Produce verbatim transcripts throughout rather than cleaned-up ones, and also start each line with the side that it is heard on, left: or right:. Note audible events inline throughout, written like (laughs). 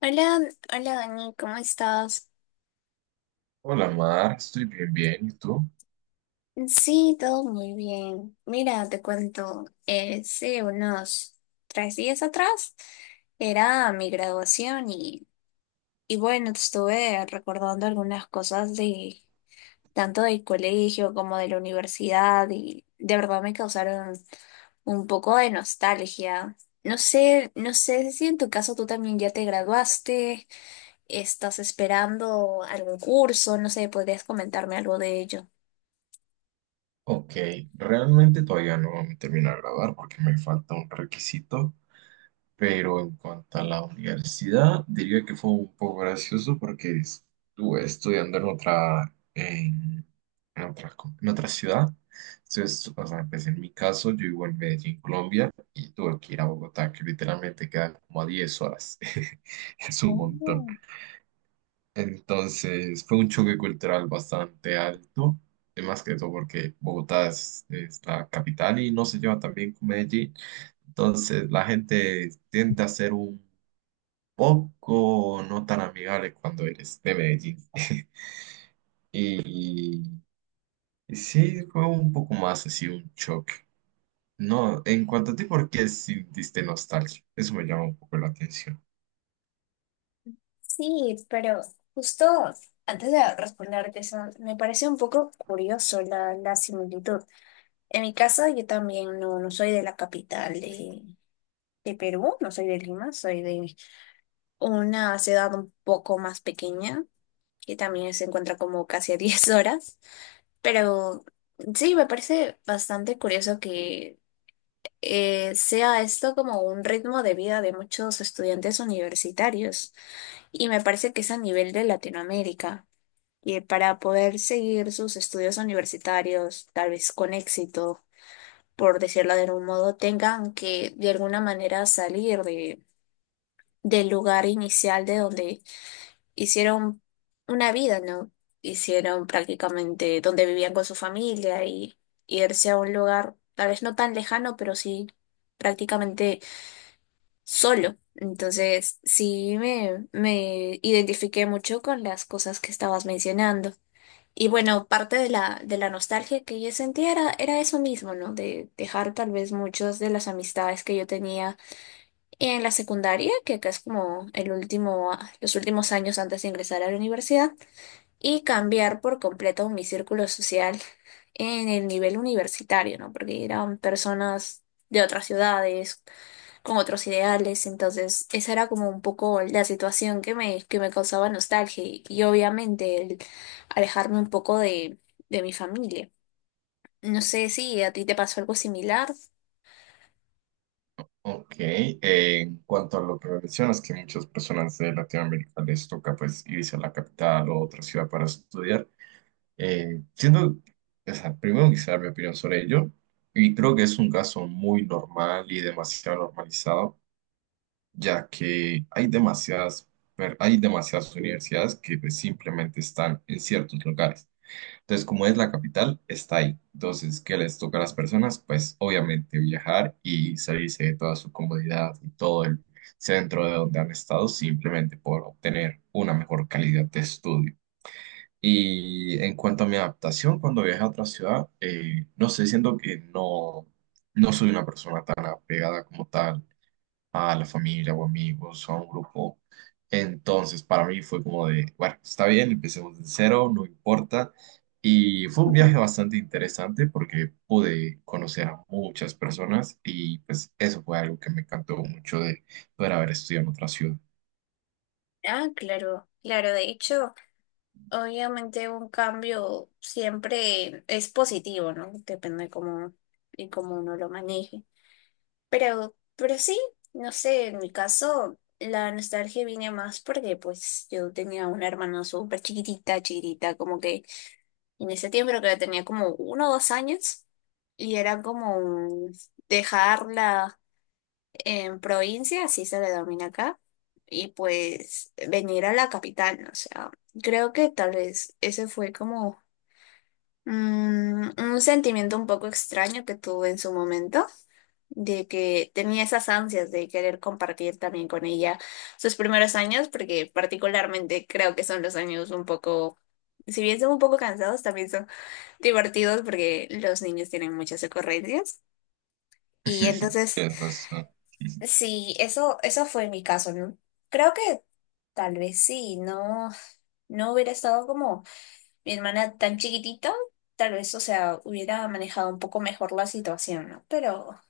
left: Hola, hola Dani, ¿cómo estás?
right: Hola Mar, estoy bien, bien, ¿y tú?
left: Sí, todo muy bien. Mira, te cuento, eh, sí, unos tres días atrás era mi graduación y, y bueno, estuve recordando algunas cosas de tanto del colegio como de la universidad y de verdad me causaron un poco de nostalgia. No sé, no sé si en tu caso tú también ya te graduaste. ¿Estás esperando algún curso? No sé, ¿podrías comentarme algo de ello?
right: Ok, realmente todavía no me termino de grabar porque me falta un requisito, pero en cuanto a la universidad, diría que fue un poco gracioso porque estuve estudiando en otra, en, en otra, co- en otra ciudad. Entonces, o sea, pues en mi caso, yo vivo en Medellín, Colombia, y tuve que ir a Bogotá, que literalmente queda como a diez horas. (laughs) Es un montón.
left: Oh,
right: Entonces fue un choque cultural bastante alto, y más que todo porque Bogotá es, es la capital y no se lleva tan bien con Medellín. Entonces la gente tiende a ser un poco no tan amigable cuando eres de Medellín. (laughs) Y y sí, fue un poco más así un choque. No, en cuanto a ti, ¿por qué sintiste nostalgia? Eso me llama un poco la atención.
left: sí, pero justo antes de responderte eso, me parece un poco curioso la, la similitud. En mi caso, yo también no, no soy de la capital de, de Perú, no soy de Lima, soy de una ciudad un poco más pequeña, que también se encuentra como casi a (laughs) diez horas. Pero sí, me parece bastante curioso que eh, sea esto como un ritmo de vida de muchos estudiantes universitarios y me parece que es a nivel de Latinoamérica y para poder seguir sus estudios universitarios, tal vez con éxito, por decirlo de algún modo, tengan que de alguna manera salir de, del lugar inicial de donde hicieron una vida, ¿no? Hicieron prácticamente donde vivían con su familia y irse a un lugar tal vez no tan lejano, pero sí prácticamente solo. Entonces, sí me, me identifiqué mucho con las cosas que estabas mencionando. Y bueno, parte de la, de la nostalgia que yo sentía era, era eso mismo, ¿no? De dejar tal vez muchas de las amistades que yo tenía en la secundaria, que acá es como el último, a- los últimos años antes de ingresar a la universidad, y cambiar por completo mi círculo social en el nivel universitario, ¿no? Porque eran personas de otras ciudades con otros ideales, entonces esa era como un poco la situación que me, que me causaba nostalgia y, y obviamente el alejarme un poco de, de mi familia. No sé si a ti te pasó algo similar.
right: Ok, eh, en cuanto a lo que mencionas, que muchas personas de Latinoamérica les toca pues irse a la capital o otra ciudad para estudiar, eh, siendo, o sea, primero quisiera dar mi opinión sobre ello, y creo que es un caso muy normal y demasiado normalizado, ya que hay demasiadas, per- hay demasiadas universidades que pues, simplemente están en ciertos lugares. Entonces, como es la capital, está ahí. Entonces, ¿qué les toca a las personas? Pues obviamente viajar y salirse de toda su comodidad y todo el centro de donde han estado simplemente por obtener una mejor calidad de estudio. Y en cuanto a mi adaptación, cuando viajé a otra ciudad, eh, no sé, siento que no, no soy una persona tan apegada como tal a la familia o amigos o a un grupo. Entonces, para mí fue como de, bueno, está bien, empecemos de cero, no importa. Y fue un
left: Ujú.
right: viaje bastante interesante porque pude conocer a muchas personas y pues eso fue algo que me encantó mucho de poder haber estudiado en otra ciudad.
left: Ah, claro, claro. De hecho, obviamente un cambio siempre es positivo, ¿no? Depende de cómo, y cómo uno lo maneje. Pero, pero sí, no sé, en mi caso la nostalgia viene más porque pues yo tenía una hermana súper chiquitita, chiquitita, como que en ese tiempo creo que la tenía como uno o dos años y era como un dejarla en provincia, así se le denomina acá, y pues venir a la capital, ¿no? O sea, creo que tal vez ese fue como mm, un sentimiento un poco extraño que tuve en su momento de que tenía esas ansias de querer compartir también con ella sus primeros años, porque particularmente creo que son los años un poco, si bien son un poco cansados, también son divertidos porque los niños tienen muchas ocurrencias. Y
right: (laughs)
left: entonces,
right: Tienes razón.
left: sí, eso, eso fue mi caso, ¿no? Creo que tal vez sí, no, no hubiera estado como mi hermana tan chiquitita, tal vez, o sea, hubiera manejado un poco mejor la situación, ¿no? Pero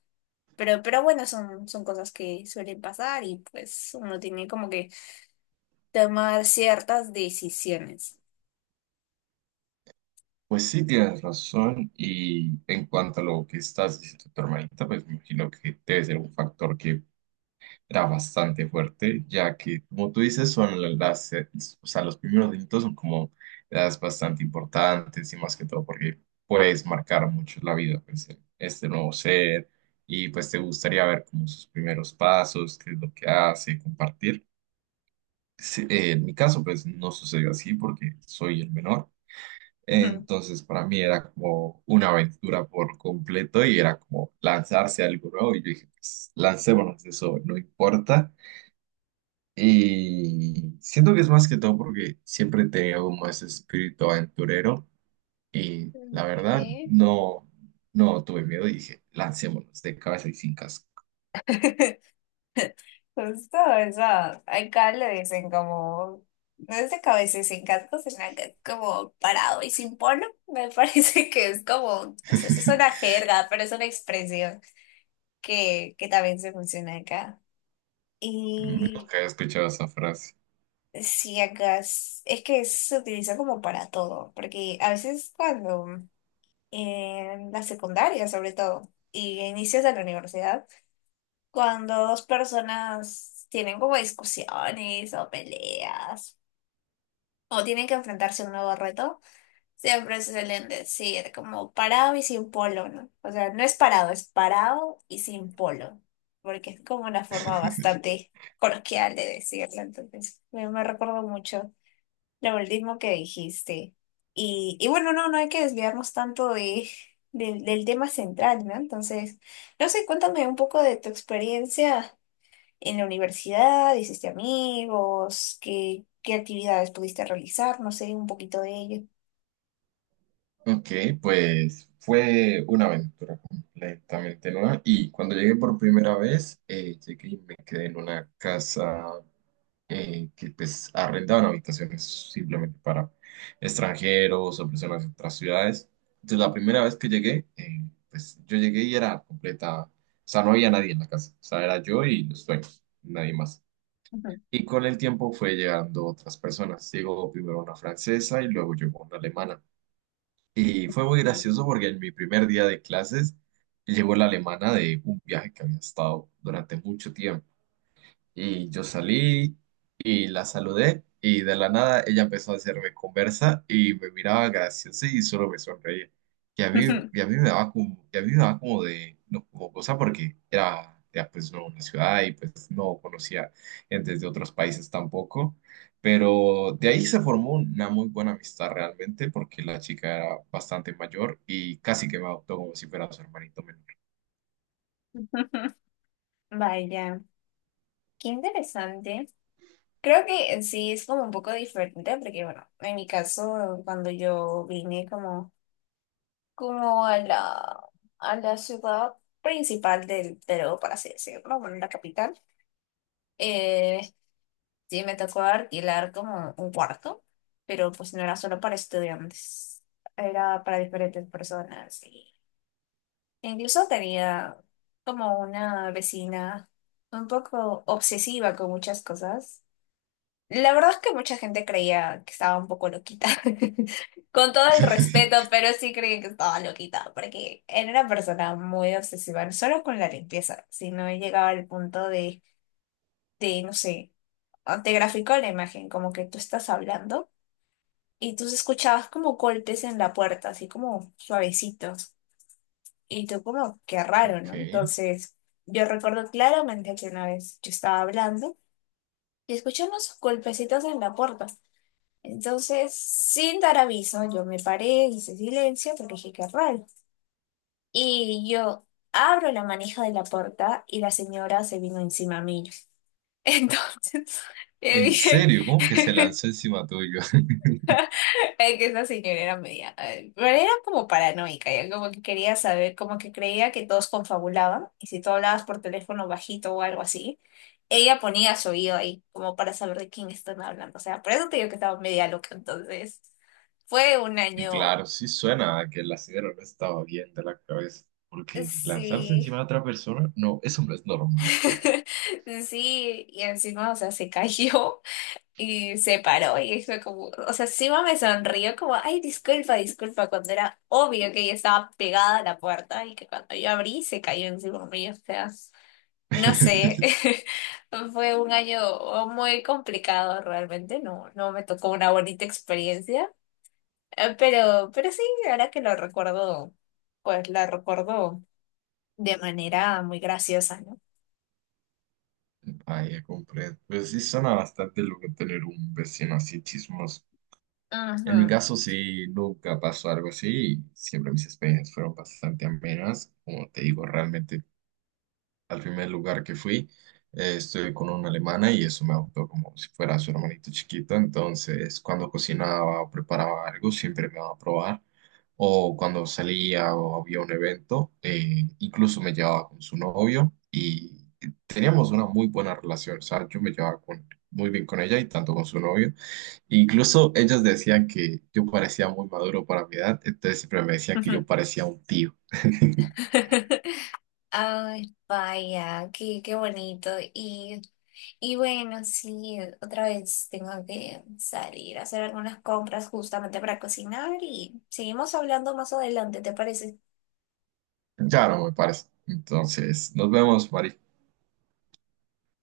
left: Pero, pero bueno, son, son cosas que suelen pasar y pues uno tiene como que tomar ciertas decisiones.
right: Pues sí, tienes razón. Y en cuanto a lo que estás diciendo tu hermanita, pues me imagino que debe ser un factor que era bastante fuerte, ya que, como tú dices, son la- las, eh, o sea, los primeros delitos son como las bastante importantes y más que todo porque puedes marcar mucho la vida, pues, eh, este nuevo ser y pues te gustaría ver como sus primeros pasos, qué es lo que hace, compartir. Sí, eh, en mi caso, pues, no sucedió así porque soy el menor.
left: Ujú.
right: Entonces, para mí era como una aventura por completo y era como lanzarse a algo nuevo. Y yo dije, pues, lancémonos, eso no importa. Y siento que es más que todo porque siempre te veo como ese espíritu aventurero y la verdad
left: Ok.
right: no, no tuve miedo y dije, lancémonos de cabeza y sin casco.
left: (laughs) Justo eso. Acá le dicen como, no es de cabeza y sin casco, sino que es como parado y sin polo. Me (laughs) parece que es como, no sé si es una
right: (laughs)
left: jerga, pero es una expresión que, que también se funciona acá. Y
right: Nunca he escuchado esa frase.
left: sí, acá es, es que se utiliza como para todo, porque a veces cuando en la secundaria sobre todo y a inicios de la universidad, cuando dos personas tienen como discusiones o peleas o tienen que enfrentarse a un nuevo reto, siempre suelen decir como parado y sin polo, ¿no? O sea, no es parado, es parado y sin polo, porque es como una forma
right: (laughs)
left: bastante coloquial de decirlo, entonces me, me recuerdo mucho. Lo último que dijiste. Y, y bueno, no, no hay que desviarnos tanto de, del del tema central, ¿no? Entonces, no sé, cuéntame un poco de tu experiencia en la universidad, hiciste amigos, qué, qué actividades pudiste realizar, no sé, un poquito de ello.
right: Ok, pues fue una aventura completamente nueva y cuando llegué por primera vez, eh, llegué y me quedé en una casa eh, que pues arrendaban habitaciones simplemente para extranjeros o personas de otras ciudades. Entonces la primera vez que llegué, eh, pues yo llegué y era completa, o sea, no había nadie en la casa, o sea, era yo y los dueños, nadie más. Y con el tiempo fue llegando otras personas. Llegó primero una francesa y luego llegó una alemana. Y fue muy gracioso porque en mi primer día de clases llegó la alemana de un viaje que había estado durante mucho tiempo. Y yo salí y la saludé y de la nada ella empezó a hacerme conversa y me miraba graciosa y solo me sonreía. Y a mí,
left: Ujú.
right: y a mí me daba como, y a mí me daba como de, no, como cosa porque era, era pues no una ciudad y pues no conocía gente de otros países tampoco. Pero de ahí se formó una muy buena amistad realmente porque la chica era bastante mayor y casi que me adoptó como si fuera su hermanito menor.
left: (laughs) Vaya, qué interesante. Creo que en sí es como un poco diferente porque, bueno, en mi caso, cuando yo vine como como a la, a la ciudad principal del Perú, por así decirlo, bueno, la capital. Eh, sí, me tocó alquilar como un cuarto, pero pues no era solo para estudiantes, era para diferentes personas. Y incluso tenía como una vecina un poco obsesiva con muchas cosas. La verdad es que mucha gente creía que estaba un poco loquita, (laughs) con todo el respeto,
right: (laughs)
left: pero sí creían que estaba loquita, porque era una persona muy obsesiva, no solo con la limpieza, sino llegaba al punto de, de, no sé, ah, te graficó la imagen, como que tú estás hablando y tú escuchabas como golpes en la puerta, así como suavecitos, y tú como, qué raro, ¿no?
right: Ok.
left: Entonces, yo recuerdo claramente que una vez yo estaba hablando y escuchamos golpecitos en la puerta. Entonces, sin dar aviso, yo me paré, hice silencio, porque dije, qué raro. Y yo abro la manija de la puerta y la señora se vino encima mío. (laughs) Entonces, le
right: ¿En
left: dije
right: serio? ¿Cómo que se
left: (laughs)
right: lanzó encima tuyo? (laughs)
left: es que esa señora era media, eh, pero era como paranoica, ya como que quería saber, como que creía que todos confabulaban y si tú hablabas por teléfono bajito o algo así, ella ponía su oído ahí como para saber de quién están hablando. O sea, por eso te digo que estaba media loca, entonces fue un año.
right: Claro, sí suena a que el acero no estaba bien de la cabeza, porque lanzarse
left: Sí,
right: encima de otra persona, no, eso no es normal.
left: (laughs) sí, y encima, o sea, se cayó y se paró y fue como, o sea, encima me sonrió como, ay, disculpa, disculpa, cuando era obvio que ella estaba pegada a la puerta y que cuando yo abrí se cayó encima mío, o sea, no sé,
right: (laughs)
left: (laughs) fue un año muy complicado realmente, no, no me tocó una bonita experiencia, eh, pero, pero sí, ahora que lo recuerdo, pues la recuerdo de manera muy graciosa, ¿no?
right: Vaya, comprendo. Pero sí suena bastante lo que tener un vecino así chismoso. En mi
left: Ujú.
right: caso, sí, nunca pasó algo así. Siempre mis experiencias fueron bastante amenas. Como te digo, realmente al primer lugar que fui, eh, estuve con una alemana y eso me adoptó como si fuera su hermanito chiquito. Entonces, cuando cocinaba o preparaba algo, siempre me daba a probar. O cuando salía o había un evento, eh, incluso me llevaba con su novio y teníamos una muy buena relación. O sea, yo me llevaba con- muy bien con ella y tanto con su novio. Incluso ellos decían que yo parecía muy maduro para mi edad, entonces siempre me decían que
left: Ujú.
right: yo parecía un tío. (laughs)
left: (laughs) Ay, vaya, qué, qué bonito. Y, y bueno, sí, otra vez tengo que salir a hacer algunas compras justamente para cocinar y seguimos hablando más adelante, ¿te parece?
right: Claro, me parece. Entonces, nos vemos, Mari.